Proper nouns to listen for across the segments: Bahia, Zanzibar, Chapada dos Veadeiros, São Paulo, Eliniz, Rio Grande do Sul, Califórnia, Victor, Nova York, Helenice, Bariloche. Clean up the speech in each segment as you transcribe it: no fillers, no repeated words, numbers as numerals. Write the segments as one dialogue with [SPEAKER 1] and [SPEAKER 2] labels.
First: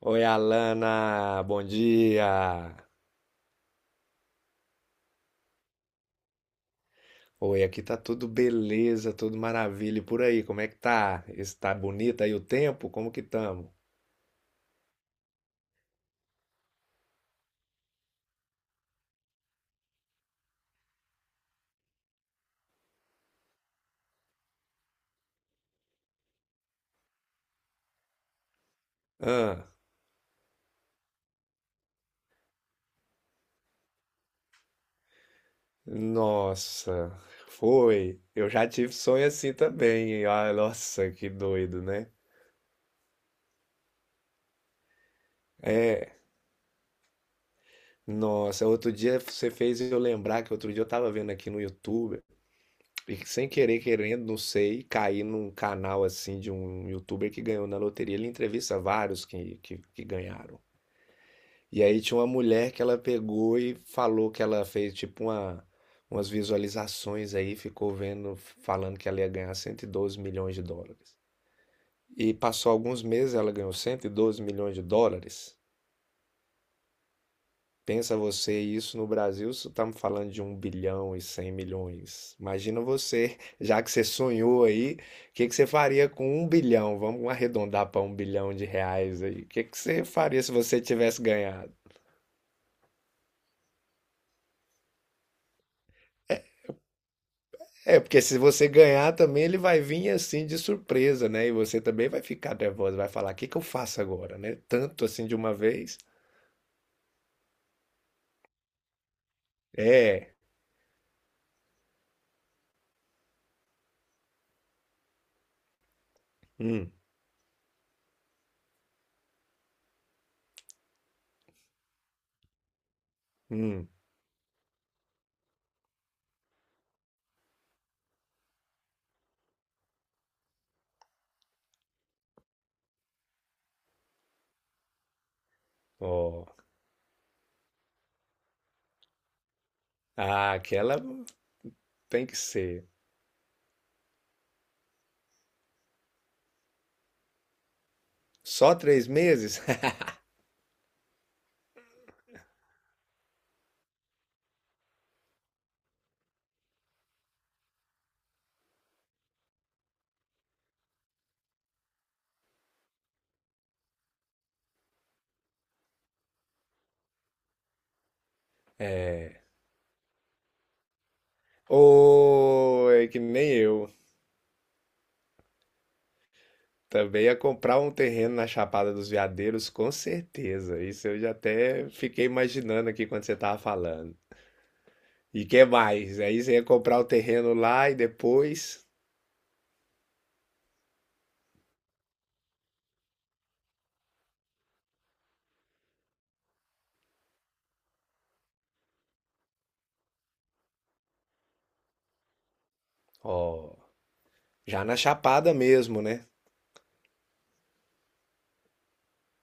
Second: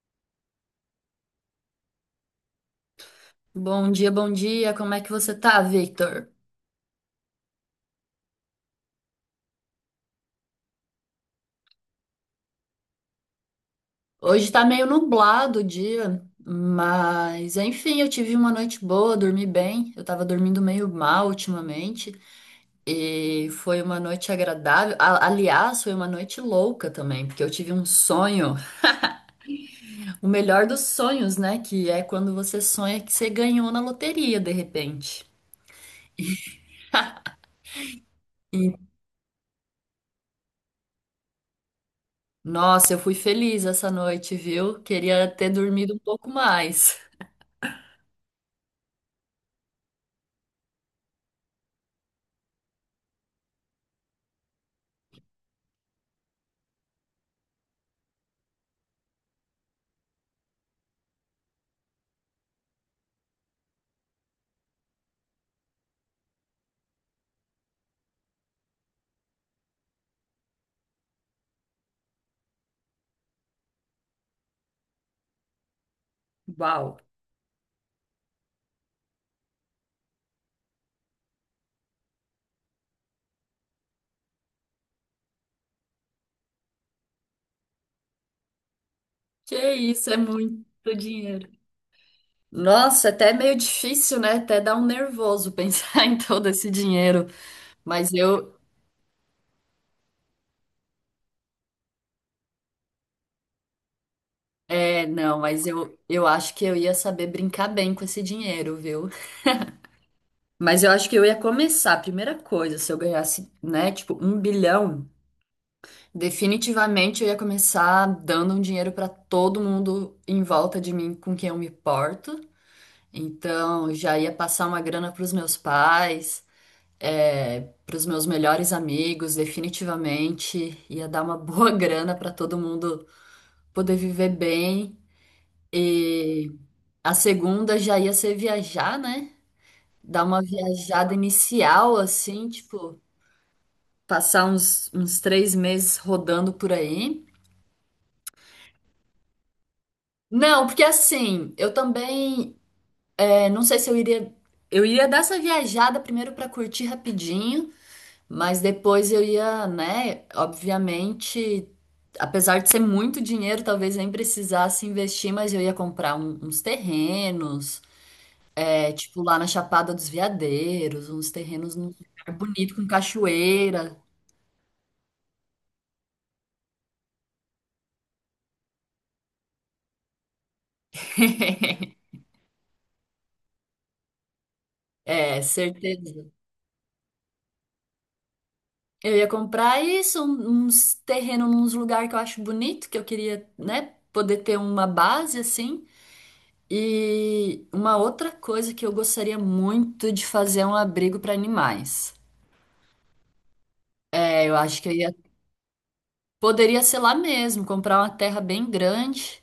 [SPEAKER 1] Oi, Alana, bom dia.
[SPEAKER 2] Bom dia, bom dia. Como é que você tá, Victor?
[SPEAKER 1] Oi, aqui tá tudo beleza, tudo maravilha. E por aí, como é que tá? Está bonito aí o tempo? Como que tamo?
[SPEAKER 2] Hoje tá meio nublado o dia, mas enfim, eu tive uma noite boa, dormi bem. Eu tava dormindo meio mal ultimamente e foi uma noite agradável. Aliás, foi uma noite louca também, porque eu tive um sonho,
[SPEAKER 1] Ah,
[SPEAKER 2] o melhor dos sonhos, né? Que é quando você sonha que você ganhou na loteria de repente.
[SPEAKER 1] nossa, foi. Eu já tive sonho assim também. Ah, nossa, que doido, né?
[SPEAKER 2] Nossa, eu fui feliz essa noite, viu? Queria ter dormido um pouco mais.
[SPEAKER 1] Nossa, outro dia você fez eu lembrar que outro dia eu tava vendo aqui no YouTube e que sem querer, querendo, não sei, caí num canal assim de um YouTuber que ganhou na loteria. Ele entrevista vários que ganharam. E aí tinha uma mulher que ela pegou e falou que ela fez tipo umas visualizações aí, ficou vendo, falando que ela ia ganhar 112 milhões de dólares. E passou alguns meses, ela ganhou 112 milhões de dólares.
[SPEAKER 2] Uau!
[SPEAKER 1] Pensa você, isso no Brasil, você tá me falando de 1.100.000.000. Imagina você, já que você sonhou aí, o que que você faria com 1.000.000.000? Vamos arredondar para R$ 1.000.000.000 aí. O
[SPEAKER 2] Que
[SPEAKER 1] que que você
[SPEAKER 2] isso, é
[SPEAKER 1] faria se
[SPEAKER 2] muito
[SPEAKER 1] você tivesse
[SPEAKER 2] dinheiro.
[SPEAKER 1] ganhado?
[SPEAKER 2] Nossa, até é meio difícil, né? Até dá um nervoso pensar em todo esse dinheiro.
[SPEAKER 1] É,
[SPEAKER 2] Mas
[SPEAKER 1] porque se
[SPEAKER 2] eu,
[SPEAKER 1] você ganhar também, ele vai vir assim de surpresa, né? E você também vai ficar nervosa, vai falar: o que que eu faço agora, né? Tanto
[SPEAKER 2] é,
[SPEAKER 1] assim de
[SPEAKER 2] não,
[SPEAKER 1] uma
[SPEAKER 2] mas eu,
[SPEAKER 1] vez.
[SPEAKER 2] eu acho que eu ia saber brincar bem com esse dinheiro, viu?
[SPEAKER 1] É,
[SPEAKER 2] Mas eu acho que eu ia começar, a primeira coisa, se eu ganhasse, né, tipo, 1 bilhão,
[SPEAKER 1] hum,
[SPEAKER 2] definitivamente eu ia começar dando um dinheiro para todo mundo em volta de mim com quem eu me porto.
[SPEAKER 1] hum,
[SPEAKER 2] Então, já ia passar uma grana para os meus pais, para os meus melhores amigos, definitivamente. Ia dar uma boa grana para todo mundo poder viver bem.
[SPEAKER 1] ó.
[SPEAKER 2] E a segunda já ia ser viajar, né? Dar uma
[SPEAKER 1] Ah, aquela
[SPEAKER 2] viajada inicial,
[SPEAKER 1] tem que
[SPEAKER 2] assim,
[SPEAKER 1] ser.
[SPEAKER 2] tipo, passar uns 3 meses rodando por aí.
[SPEAKER 1] Só 3 meses?
[SPEAKER 2] Não, porque assim, eu também, não sei se eu iria. Eu iria dar essa viajada primeiro para curtir rapidinho. Mas depois eu ia, né? Obviamente, apesar de ser muito dinheiro, talvez nem precisasse investir, mas eu ia comprar uns terrenos, é, tipo lá na Chapada dos Veadeiros, uns terrenos num lugar bonito com
[SPEAKER 1] Ô, é que nem eu.
[SPEAKER 2] cachoeira.
[SPEAKER 1] Também ia comprar um terreno na Chapada dos Veadeiros, com certeza. Isso eu já até fiquei imaginando aqui quando você tava falando.
[SPEAKER 2] É,
[SPEAKER 1] E que
[SPEAKER 2] certeza.
[SPEAKER 1] mais? Aí você ia comprar o terreno lá e depois.
[SPEAKER 2] Eu ia comprar isso, uns terrenos, uns lugares que eu acho bonito, que eu queria, né, poder ter uma base assim. E uma outra coisa que eu gostaria muito de fazer é um abrigo para animais.
[SPEAKER 1] Ó.
[SPEAKER 2] É, eu acho
[SPEAKER 1] Já
[SPEAKER 2] que eu
[SPEAKER 1] na
[SPEAKER 2] ia,
[SPEAKER 1] Chapada mesmo, né?
[SPEAKER 2] poderia ser lá mesmo, comprar uma terra bem grande.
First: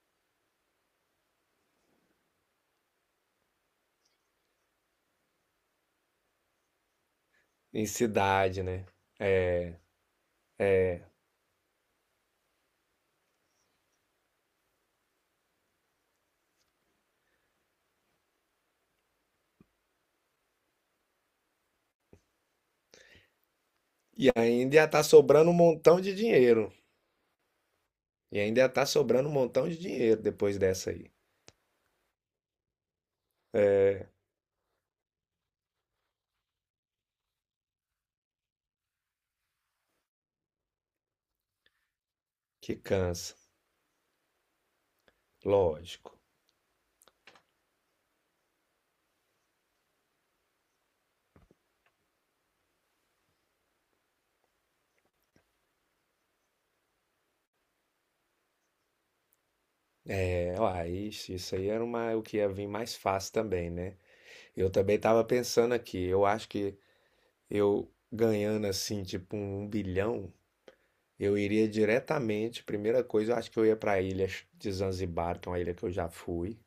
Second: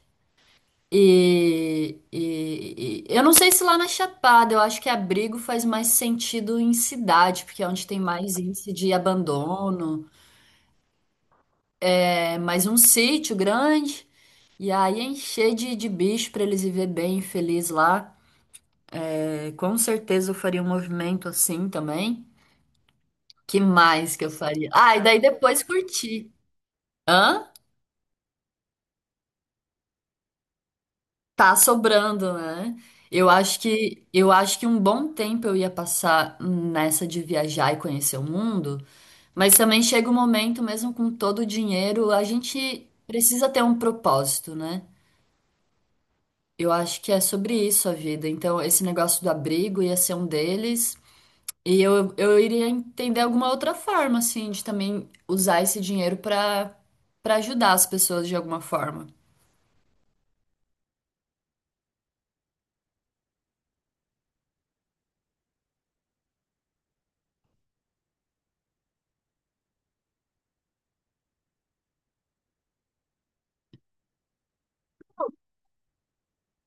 [SPEAKER 2] E, eu não sei se lá na Chapada, eu acho que abrigo faz mais sentido em cidade, porque é
[SPEAKER 1] Em
[SPEAKER 2] onde tem mais
[SPEAKER 1] cidade,
[SPEAKER 2] índice
[SPEAKER 1] né?
[SPEAKER 2] de abandono. É mais um sítio grande, e aí encher de bicho para eles viver bem e feliz lá. É, com certeza eu faria um movimento assim também. Que mais que eu
[SPEAKER 1] E
[SPEAKER 2] faria?
[SPEAKER 1] ainda ia
[SPEAKER 2] Ah, e
[SPEAKER 1] tá
[SPEAKER 2] daí
[SPEAKER 1] sobrando um
[SPEAKER 2] depois
[SPEAKER 1] montão de
[SPEAKER 2] curtir.
[SPEAKER 1] dinheiro.
[SPEAKER 2] Hã?
[SPEAKER 1] E ainda ia tá sobrando um montão de dinheiro depois dessa aí.
[SPEAKER 2] Tá sobrando, né? Eu acho que
[SPEAKER 1] É,
[SPEAKER 2] eu acho que um bom tempo eu ia passar nessa de viajar e conhecer o mundo, mas também chega um momento, mesmo com todo o dinheiro, a
[SPEAKER 1] que
[SPEAKER 2] gente
[SPEAKER 1] cansa,
[SPEAKER 2] precisa ter um propósito, né?
[SPEAKER 1] lógico.
[SPEAKER 2] Eu acho que é sobre isso a vida. Então, esse negócio do abrigo ia ser um deles, e eu iria entender alguma outra forma, assim, de também usar esse dinheiro para ajudar as pessoas de alguma forma.
[SPEAKER 1] É, ó, isso aí era uma, o que ia vir mais fácil também, né? Eu também tava pensando aqui, eu acho que eu ganhando assim, tipo um bilhão, eu iria diretamente, primeira coisa, eu acho que eu ia pra ilha de Zanzibar, que é uma ilha que eu já fui.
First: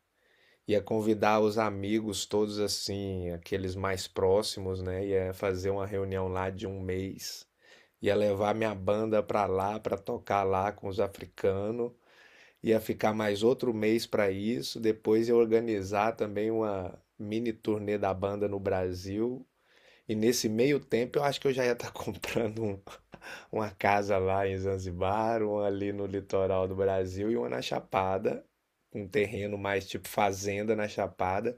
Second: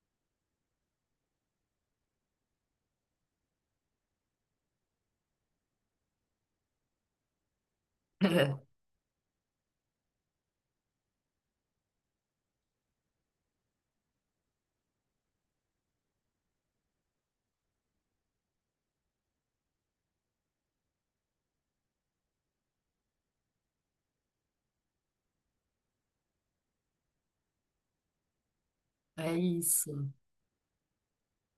[SPEAKER 1] Ia convidar os amigos todos assim, aqueles mais próximos, né? Ia fazer uma reunião lá de 1 mês. Ia levar minha banda pra lá, pra tocar lá com os africanos. Ia ficar mais outro mês pra isso. Depois ia organizar também uma mini turnê da banda no Brasil. E nesse meio tempo eu acho que eu já ia estar comprando uma casa lá em Zanzibar, uma ali no litoral do Brasil e uma na Chapada, um
[SPEAKER 2] É
[SPEAKER 1] terreno mais tipo
[SPEAKER 2] isso.
[SPEAKER 1] fazenda na Chapada.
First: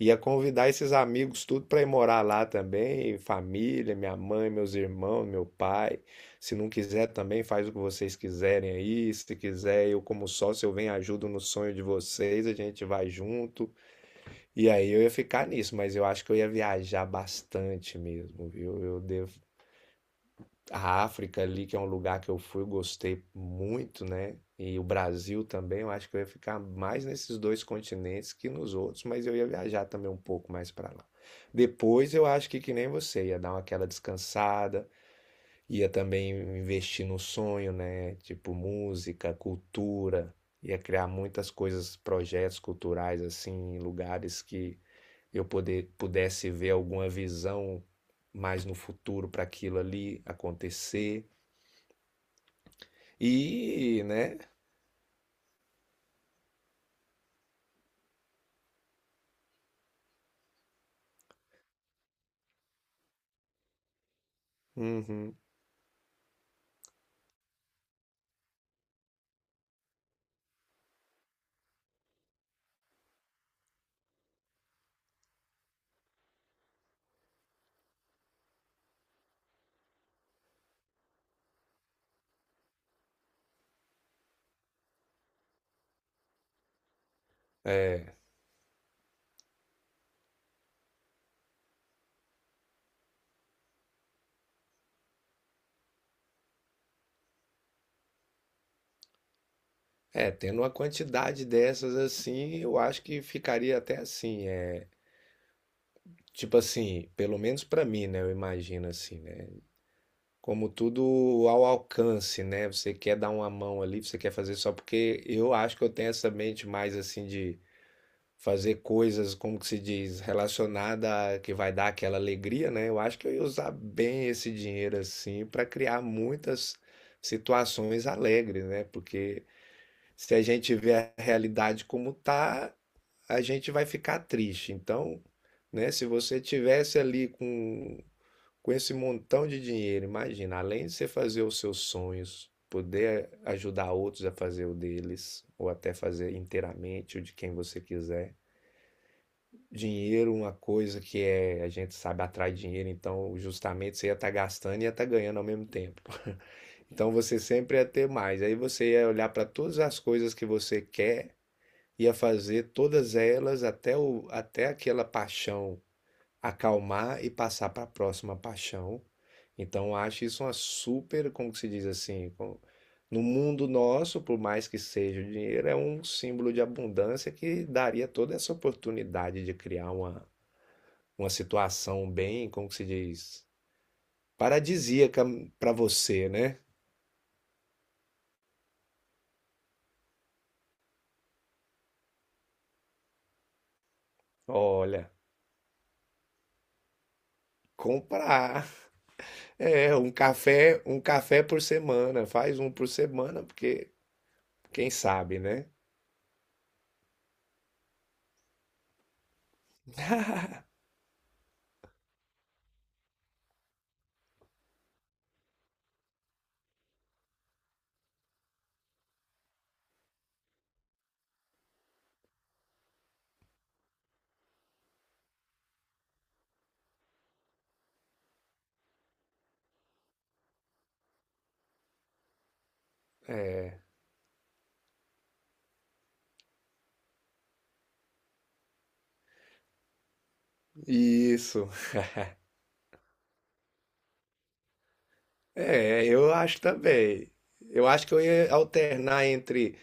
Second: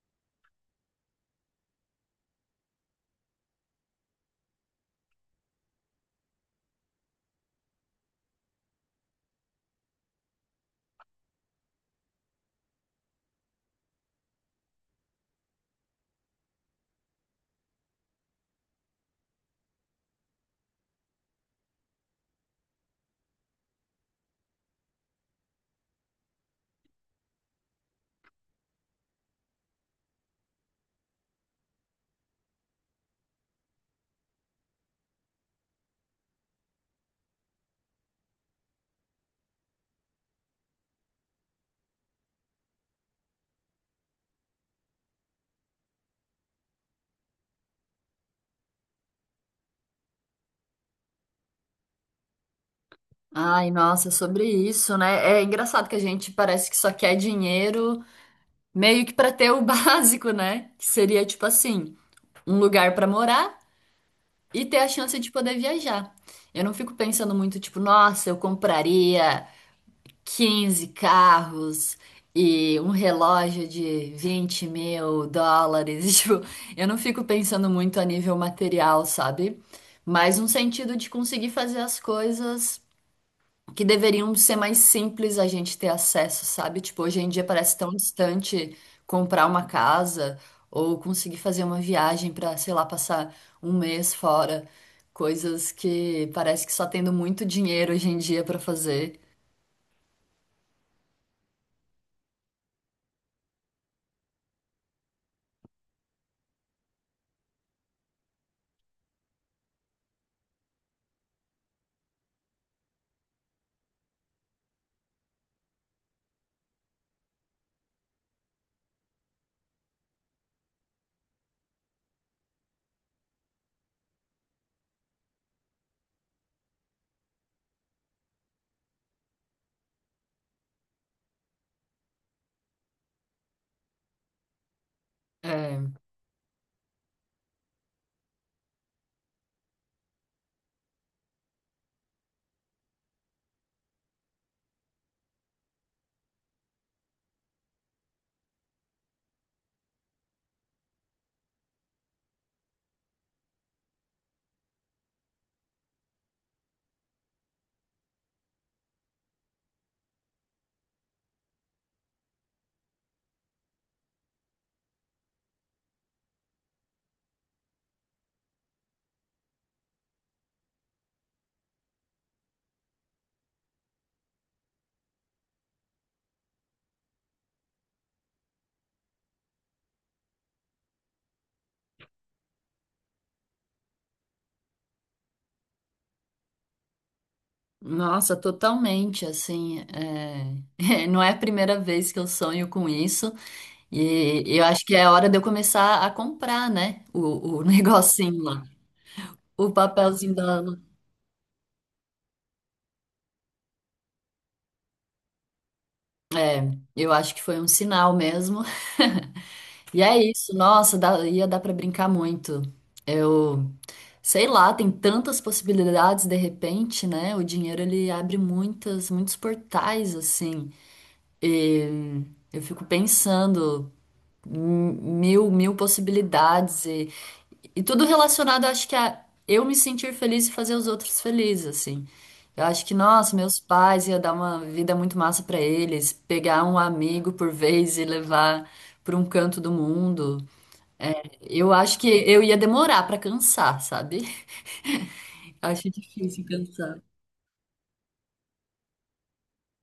[SPEAKER 1] Ia convidar esses amigos tudo para ir morar lá também, família, minha mãe, meus irmãos, meu pai. Se não quiser também, faz o que vocês quiserem aí. Se quiser, eu como sócio, eu venho e ajudo no sonho de vocês, a gente vai junto. E aí eu ia ficar nisso, mas eu acho que eu ia viajar bastante mesmo, viu? Eu devo a África ali, que é um lugar que eu fui, gostei muito, né? E o Brasil também, eu acho que eu ia ficar mais nesses dois continentes que nos outros, mas eu ia viajar também um pouco mais para lá. Depois eu acho que nem você, ia dar uma aquela descansada, ia também investir no sonho, né? Tipo música, cultura, ia criar muitas coisas, projetos culturais assim, em lugares que eu pudesse ver alguma visão mais no futuro para aquilo ali acontecer.
[SPEAKER 2] Ai,
[SPEAKER 1] E,
[SPEAKER 2] nossa,
[SPEAKER 1] né?
[SPEAKER 2] sobre isso, né? É engraçado que a gente parece que só quer dinheiro meio que pra ter o básico, né? Que seria tipo assim, um lugar pra morar e ter a chance de
[SPEAKER 1] Uhum.
[SPEAKER 2] poder viajar. Eu não fico pensando muito, tipo, nossa, eu compraria 15 carros e um relógio de 20 mil dólares. Tipo, eu não fico pensando muito a nível material, sabe? Mas um sentido de conseguir fazer as coisas que deveriam ser mais simples a gente ter acesso, sabe? Tipo, hoje em dia parece tão
[SPEAKER 1] É,
[SPEAKER 2] distante comprar uma casa ou conseguir fazer uma viagem para, sei lá, passar um mês fora, coisas que parece que só tendo muito dinheiro hoje em dia para fazer.
[SPEAKER 1] é, tendo uma quantidade dessas assim, eu acho que ficaria até assim, é, tipo assim, pelo menos pra mim, né? Eu imagino assim, né? Como tudo ao alcance, né? Você quer dar uma mão ali, você quer fazer só porque eu acho que eu tenho essa mente mais assim de fazer coisas, como que se diz, relacionada a que vai dar aquela alegria, né? Eu acho que eu ia usar bem esse dinheiro assim pra criar muitas situações alegres, né? Porque se a gente vê a realidade como tá, a gente vai ficar triste. Então, né,
[SPEAKER 2] É,
[SPEAKER 1] se você tivesse ali com esse montão de dinheiro, imagina, além de você fazer os seus sonhos, poder ajudar outros a fazer o deles, ou até fazer inteiramente o de quem você quiser. Dinheiro, uma coisa que é, a gente sabe atrai dinheiro, então justamente você ia estar gastando e ia estar ganhando ao mesmo tempo. Então você sempre ia ter mais. Aí você ia olhar para todas as coisas que você quer e a fazer todas elas até aquela paixão acalmar e passar para a próxima paixão. Então, eu acho isso uma super, como que se diz assim, no mundo nosso, por mais que seja o dinheiro, é um símbolo de abundância que daria toda essa oportunidade de criar uma situação bem, como que se diz, paradisíaca para você, né?
[SPEAKER 2] nossa, totalmente, assim, é, é, não é a primeira vez que eu sonho com isso e eu acho que é
[SPEAKER 1] Olha,
[SPEAKER 2] hora de eu começar a comprar, né, o negocinho lá,
[SPEAKER 1] comprar
[SPEAKER 2] o
[SPEAKER 1] é
[SPEAKER 2] papelzinho da.
[SPEAKER 1] um café por semana, faz um por semana, porque quem sabe, né?
[SPEAKER 2] É. Eu acho que foi um sinal mesmo. E é isso, nossa, dá- ia dar pra brincar muito. Eu sei lá, tem tantas possibilidades de repente, né? O dinheiro ele abre muitas, muitos portais assim. E eu fico pensando mil possibilidades e tudo relacionado, acho que a eu me sentir feliz e fazer os outros felizes, assim. Eu acho que, nossa, meus pais ia dar uma vida muito massa pra eles, pegar um amigo por vez e levar pra um canto do mundo.
[SPEAKER 1] Isso.
[SPEAKER 2] Eu acho que eu ia demorar pra cansar, sabe? Acho
[SPEAKER 1] É, eu
[SPEAKER 2] difícil
[SPEAKER 1] acho
[SPEAKER 2] cansar.
[SPEAKER 1] também. Eu acho que eu ia alternar entre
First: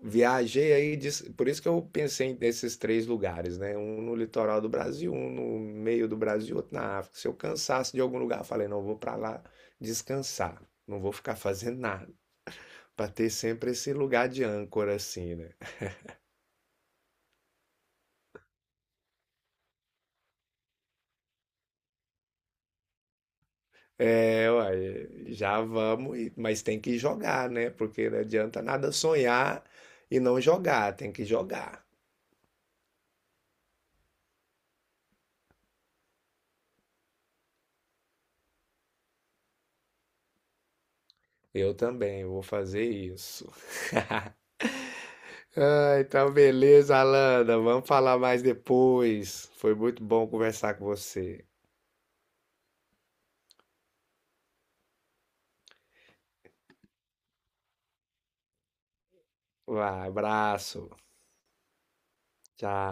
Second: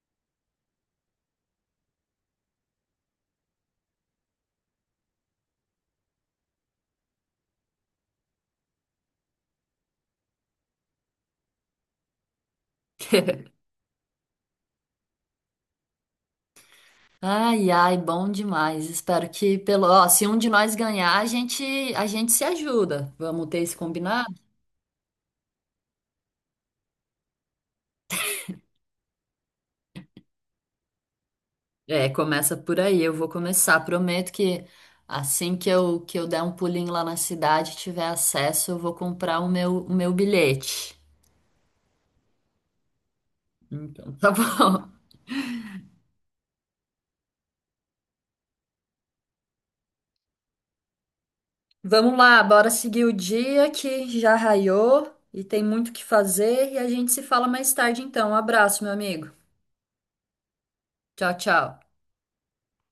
[SPEAKER 1] viajei aí, por isso que eu pensei nesses 3 lugares, né? Um no litoral do Brasil, um no meio do Brasil, outro na África. Se eu cansasse de algum lugar, eu falei, não, eu vou pra lá descansar. Não vou ficar fazendo nada. Pra ter sempre esse lugar de âncora assim, né?
[SPEAKER 2] Ai, ai, bom demais. Espero que pelo, ó, se um de nós ganhar, a gente se ajuda. Vamos ter esse combinado?
[SPEAKER 1] É, uai, já vamos, mas tem que jogar, né? Porque não adianta nada sonhar e não jogar, tem que jogar.
[SPEAKER 2] É, começa por aí. Eu vou começar. Prometo que assim que eu der um pulinho lá na cidade, e tiver acesso, eu vou comprar o meu bilhete.
[SPEAKER 1] Eu também vou fazer isso.
[SPEAKER 2] Então, tá bom.
[SPEAKER 1] Ah, então beleza, Alana, vamos falar mais depois. Foi muito bom conversar com você.
[SPEAKER 2] Vamos lá, bora seguir o dia que já raiou e tem muito o que fazer e a gente se fala mais tarde então. Um abraço, meu amigo.
[SPEAKER 1] Vai, abraço,
[SPEAKER 2] Tchau, tchau.
[SPEAKER 1] tchau.